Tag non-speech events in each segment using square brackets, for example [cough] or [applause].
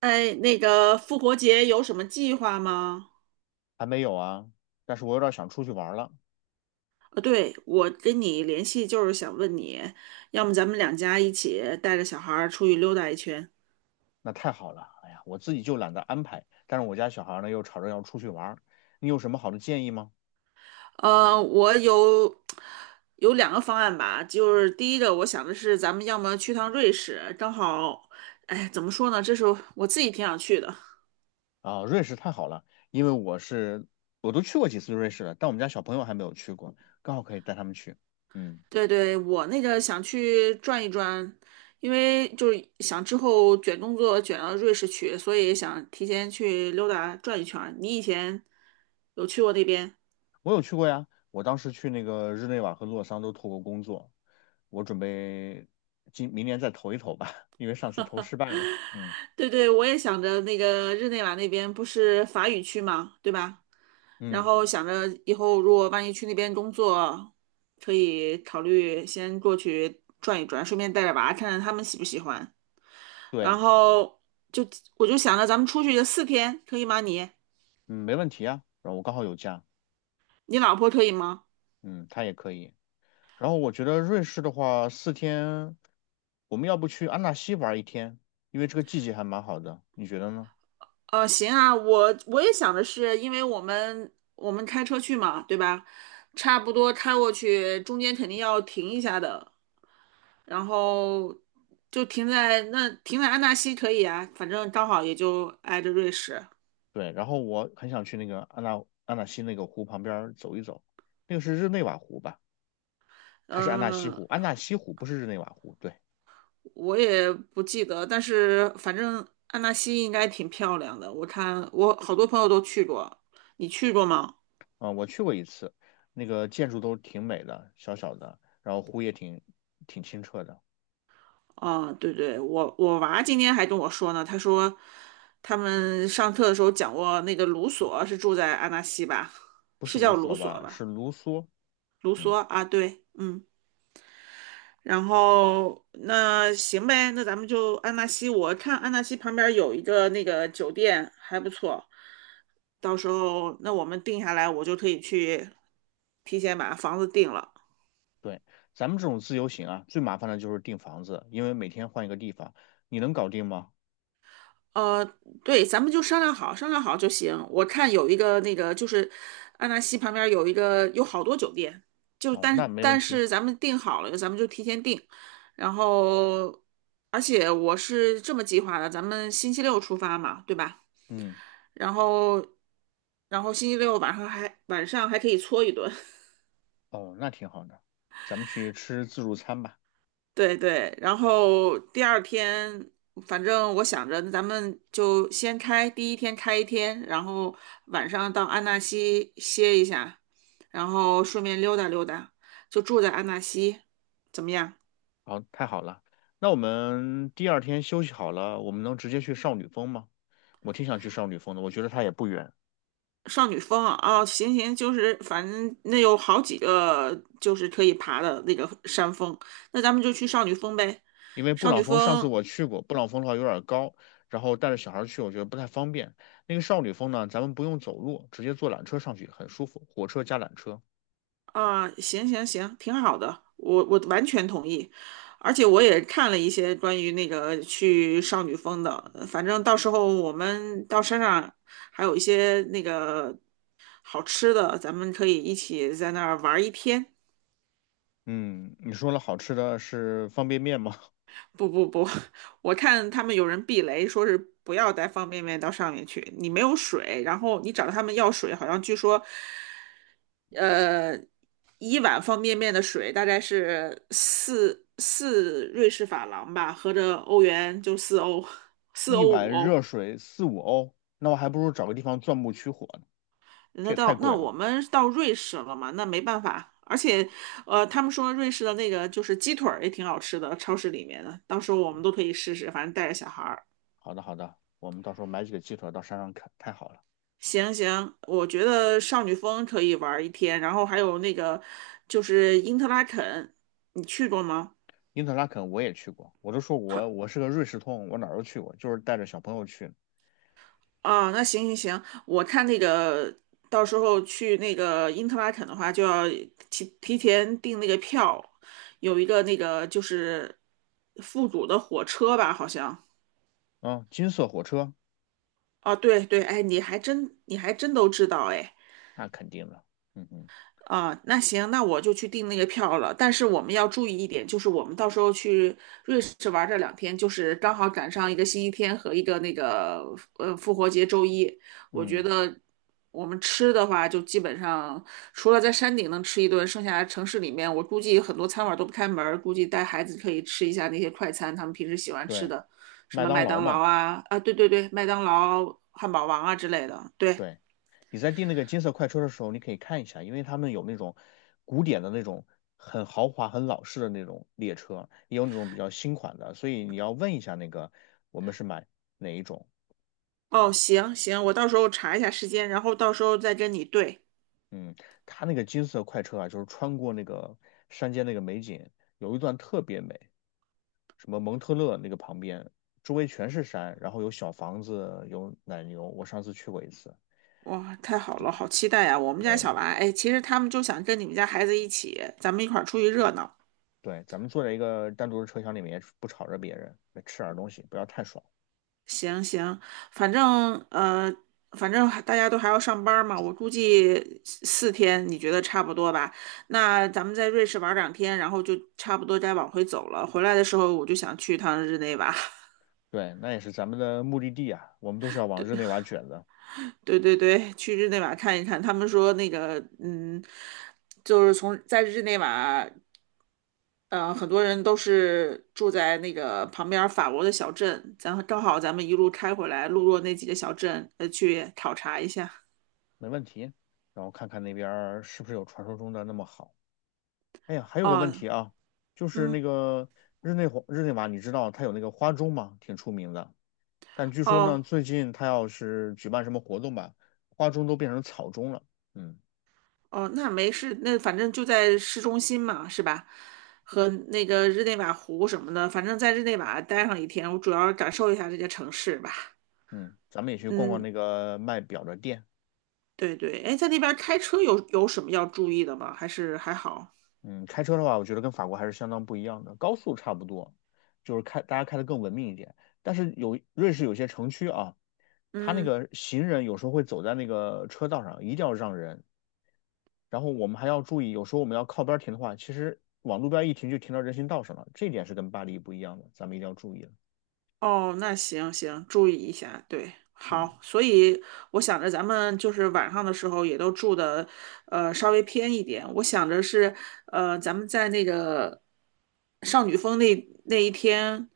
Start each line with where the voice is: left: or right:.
right: 哎，那个复活节有什么计划吗？
left: 还没有啊，但是我有点想出去玩了。
right: 对，我跟你联系就是想问你，要么咱们两家一起带着小孩儿出去溜达一圈。
left: 那太好了，哎呀，我自己就懒得安排，但是我家小孩呢又吵着要出去玩儿，你有什么好的建议吗？
right: 我有有两个方案吧，就是第一个我想的是，咱们要么去趟瑞士，正好，哎，怎么说呢，这是我自己挺想去的。
left: 啊，瑞士太好了，因为我都去过几次瑞士了，但我们家小朋友还没有去过，刚好可以带他们去。嗯，
right: 对对，我那个想去转一转，因为就是想之后卷工作卷到瑞士去，所以想提前去溜达转一圈儿。你以前有去过那边？
left: 我有去过呀，我当时去那个日内瓦和洛桑都投过工作，我准备今明年再投一投吧，[laughs] 因为上次投失败了。嗯
right: [laughs] 对对，我也想着那个日内瓦那边不是法语区嘛，对吧？然
left: 嗯，
right: 后想着以后如果万一去那边工作，可以考虑先过去转一转，顺便带着娃看看他们喜不喜欢。然
left: 对，
right: 后就我就想着咱们出去四天，可以吗？你？
left: 嗯，没问题啊，然后我刚好有假，
right: 你老婆可以吗？
left: 嗯，他也可以。然后我觉得瑞士的话，四天，我们要不去安纳西玩一天，因为这个季节还蛮好的，你觉得呢？
right: 行啊，我也想的是，因为我们开车去嘛，对吧？差不多开过去，中间肯定要停一下的，然后就停在那，停在安纳西可以啊，反正刚好也就挨着瑞士。
left: 对，然后我很想去那个安纳西那个湖旁边儿走一走，那个是日内瓦湖吧？还是安纳西
right: 嗯、
left: 湖？安纳西湖不是日内瓦湖，对，
right: 我也不记得，但是反正安纳西应该挺漂亮的，我看我好多朋友都去过，你去过吗？
left: 啊、我去过一次，那个建筑都挺美的，小小的，然后湖也挺清澈的，
right: 啊，对对，我我娃今天还跟我说呢，他说他们上课的时候讲过那个卢索是住在安纳西吧，
left: 不
right: 是
left: 是卢
right: 叫卢
left: 梭
right: 索
left: 吧？是
right: 吧？
left: 卢梭，
right: 卢
left: 嗯，
right: 索啊，对，嗯，然后那行呗，那咱们就安纳西，我看安纳西旁边有一个那个酒店还不错，到时候那我们定下来，我就可以去提前把房子定了。
left: 对。咱们这种自由行啊，最麻烦的就是订房子，因为每天换一个地方，你能搞定吗？
right: 呃，对，咱们就商量好，商量好就行。我看有一个那个，就是安纳西旁边有一个，有好多酒店，就
left: 哦，那
right: 但
left: 没问
right: 但
left: 题。
right: 是咱们定好了，咱们就提前定。然后，而且我是这么计划的，咱们星期六出发嘛，对吧？
left: 嗯，
right: 然后，然后星期六晚上还可以搓一顿。
left: 哦，那挺好的，咱们去吃自助餐吧。
right: 对对，然后第二天，反正我想着，那咱们就先开，第一天开一天，然后晚上到安纳西歇一下，然后顺便溜达溜达，就住在安纳西，怎么样？
left: 好，太好了。那我们第二天休息好了，我们能直接去少女峰吗？我挺想去少女峰的，我觉得它也不远，
right: 少女峰啊，哦，行行，就是反正那有好几个就是可以爬的那个山峰，那咱们就去少女峰呗。
left: 因为布
right: 少
left: 朗
right: 女
left: 峰上次
right: 峰
left: 我去过，布朗峰的话有点高，然后带着小孩去我觉得不太方便。那个少女峰呢，咱们不用走路，直接坐缆车上去，很舒服，火车加缆车。
right: 啊，行行行，挺好的，我完全同意，而且我也看了一些关于那个去少女峰的，反正到时候我们到山上还有一些那个好吃的，咱们可以一起在那儿玩一天。
left: 嗯，你说了好吃的是方便面吗？
right: 不不不，[laughs] 我看他们有人避雷，说是不要带方便面到上面去，你没有水，然后你找他们要水，好像据说，呃，一碗方便面的水大概是四瑞士法郎吧，合着欧元就四欧，
left: [laughs]
right: 四
left: 一
right: 欧五
left: 碗
right: 欧。
left: 热水四五欧，那我还不如找个地方钻木取火
right: 那
left: 这也太
right: 到那
left: 贵了。
right: 我们到瑞士了嘛，那没办法，而且，他们说瑞士的那个就是鸡腿儿也挺好吃的，超市里面的，到时候我们都可以试试，反正带着小孩儿。
left: 好的，好的，我们到时候买几个鸡腿到山上啃，太好了。
right: 行行，我觉得少女峰可以玩一天，然后还有那个就是因特拉肯，你去过吗？
left: 因特拉肯我也去过，我都说
right: 好
left: 我是个瑞士通，我哪儿都去过，就是带着小朋友去的。
right: 啊，那行行行，我看那个到时候去那个因特拉肯的话，就要提前订那个票，有一个那个就是复古的火车吧，好像。
left: 嗯，金色火车
right: 啊，对对，哎，你还真都知道哎。
left: 那肯定的，嗯嗯
right: 啊，那行，那我就去订那个票了。但是我们要注意一点，就是我们到时候去瑞士玩这两天，就是刚好赶上一个星期天和一个那个复活节周一。我觉
left: 嗯，
right: 得我们吃的话，就基本上除了在山顶能吃一顿，剩下城市里面，我估计很多餐馆都不开门儿，估计带孩子可以吃一下那些快餐，他们平时喜欢吃
left: 对，
right: 的，什
left: 麦
right: 么
left: 当
right: 麦
left: 劳
right: 当劳
left: 嘛，
right: 啊，啊，对对对，麦当劳、汉堡王啊之类的，对。
left: 对。你在订那个金色快车的时候，你可以看一下，因为他们有那种古典的那种很豪华、很老式的那种列车，也有那种比较新款的，所以你要问一下那个我们是买哪一种。
right: 哦，行行，我到时候查一下时间，然后到时候再跟你对。
left: 嗯，它那个金色快车啊，就是穿过那个山间那个美景，有一段特别美，什么蒙特勒那个旁边，周围全是山，然后有小房子，有奶牛。我上次去过一次，
right: 哇，太好了，好期待呀！我们家
left: 对
right: 小娃，哎，其实他们就想跟你们家孩子一起，咱们一块儿出去热闹。
left: 对，咱们坐在一个单独的车厢里面，不吵着别人，吃点东西，不要太爽。
right: 行行，反正呃，反正还大家都还要上班儿嘛，我估计四天，你觉得差不多吧？那咱们在瑞士玩儿两天，然后就差不多该往回走了。回来的时候，我就想去趟日内瓦。[laughs]
left: 对，那也是咱们的目的地啊，我们都是要往日内瓦卷的，
right: 对对对，去日内瓦看一看。他们说那个，嗯，就是从在日内瓦，嗯，很多人都是住在那个旁边儿法国的小镇，咱正好咱们一路开回来，路过那几个小镇，去考察一下。
left: 没问题。然后看看那边儿是不是有传说中的那么好。哎呀，还有个问
right: 哦，
left: 题啊，就是那
right: 嗯，
left: 个日内瓦，你知道它有那个花钟吗？挺出名的。但据说呢，
right: 哦
left: 最近它要是举办什么活动吧，花钟都变成草钟了。嗯
right: 哦，那没事，那反正就在市中心嘛，是吧？和那个日内瓦湖什么的，反正在日内瓦待上一天，我主要感受一下这个城市吧。
left: 嗯，咱们也去逛逛
right: 嗯，
left: 那个卖表的店。
right: 对对，哎，在那边开车有什么要注意的吗？还是还好？
left: 嗯，开车的话，我觉得跟法国还是相当不一样的，高速差不多，就是大家开的更文明一点。但是有瑞士有些城区啊，它那
right: 嗯，
left: 个行人有时候会走在那个车道上，一定要让人，然后我们还要注意，有时候我们要靠边停的话，其实往路边一停就停到人行道上了，这点是跟巴黎不一样的，咱们一定要注意了。
right: 哦，那行行，注意一下。对，
left: 嗯
right: 好，所以我想着咱们就是晚上的时候也都住的，稍微偏一点。我想着是，咱们在那个少女峰那那一天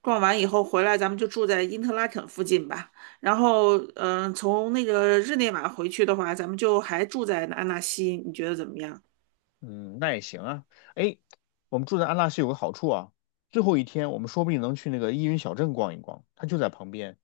right: 逛完以后回来，咱们就住在因特拉肯附近吧。然后，嗯、从那个日内瓦回去的话，咱们就还住在安纳西，你觉得怎么样？
left: 嗯，那也行啊。哎，我们住在安纳西有个好处啊，最后一天我们说不定能去那个依云小镇逛一逛，它就在旁边。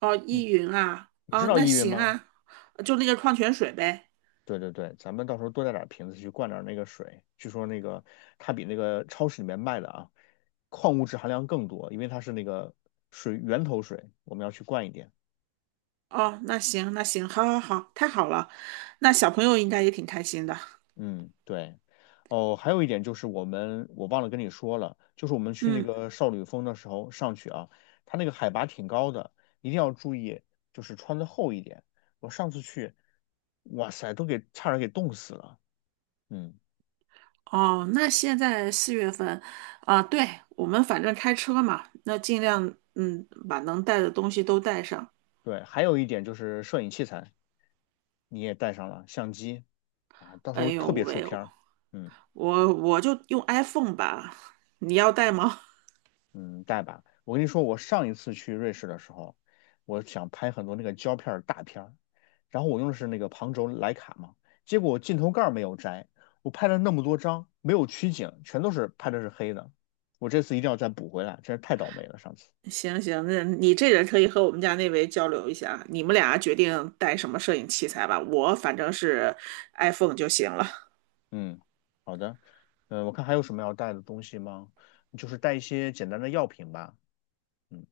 right: 哦，依
left: 你
right: 云啊，
left: 你知
right: 哦，
left: 道
right: 那
left: 依云
right: 行
left: 吗？
right: 啊，就那个矿泉水呗。
left: 对对对，咱们到时候多带点瓶子去灌点那个水，据说那个它比那个超市里面卖的啊，矿物质含量更多，因为它是那个水源头水，我们要去灌一点。
right: 哦，那行，那行，好，好，好，太好了。那小朋友应该也挺开心的。
left: 嗯，对。哦，还有一点就是我忘了跟你说了，就是我们去那
right: 嗯，
left: 个少女峰的时候上去啊，它那个海拔挺高的，一定要注意，就是穿的厚一点。我上次去，哇塞，都给差点给冻死了。嗯，
right: 哦，那现在四月份，啊，对，我们反正开车嘛，那尽量嗯把能带的东西都带上。
left: 对。还有一点就是摄影器材，你也带上了相机啊，到时
right: 哎
left: 候
right: 呦
left: 特别出
right: 喂，
left: 片儿。嗯。
right: 我就用 iPhone 吧，你要带吗？
left: 嗯，带吧。我跟你说，我上一次去瑞士的时候，我想拍很多那个胶片儿大片儿，然后我用的是那个旁轴徕卡嘛，结果我镜头盖儿没有摘，我拍了那么多张，没有取景，全都是拍的是黑的。我这次一定要再补回来，真是太倒霉了，上次。
right: 行行，那你这人可以和我们家那位交流一下，你们俩决定带什么摄影器材吧。我反正是 iPhone 就行了。
left: 嗯，好的。嗯，我看还有什么要带的东西吗？就是带一些简单的药品吧。嗯。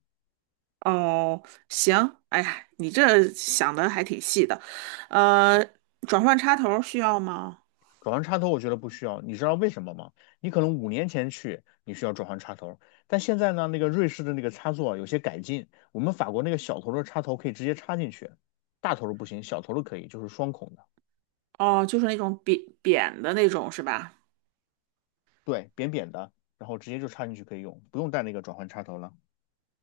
right: 哦，行，哎呀，你这想的还挺细的。呃，转换插头需要吗？
left: 转换插头我觉得不需要，你知道为什么吗？你可能5年前去你需要转换插头，但现在呢，那个瑞士的那个插座啊有些改进，我们法国那个小头的插头可以直接插进去，大头的不行，小头的可以，就是双孔的，
right: 哦，就是那种扁扁的那种是吧？
left: 对，扁扁的，然后直接就插进去可以用，不用带那个转换插头了，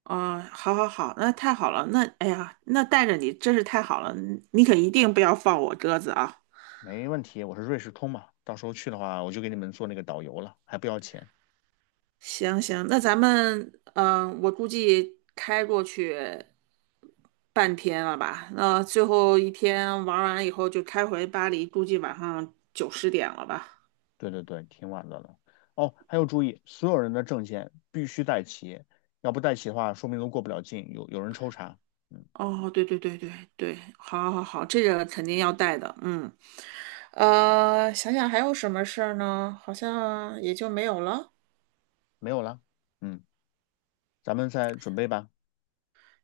right: 哦，好好好，那太好了。那哎呀，那带着你真是太好了，你可一定不要放我鸽子啊。
left: 没问题。我是瑞士通嘛，到时候去的话我就给你们做那个导游了，还不要钱。
right: 行行，那咱们我估计开过去半天了吧？那最后一天玩完以后就开回巴黎，估计晚上九十点了吧？
left: 对对对，挺晚的了。哦，还有注意，所有人的证件必须带齐，要不带齐的话，说明都过不了境，有人抽查。嗯。
right: 哦，对对对对对，好，好，好，这个肯定要带的。嗯，想想还有什么事儿呢？好像也就没有了。
left: 没有了。嗯，咱们再准备吧。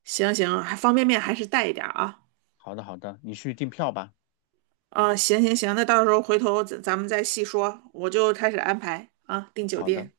right: 行行，还方便面还是带一点儿啊。
left: 好的，好的，你去订票吧。
right: 啊、行行行，那到时候回头咱们再细说，我就开始安排啊，订酒
left: 好的。
right: 店。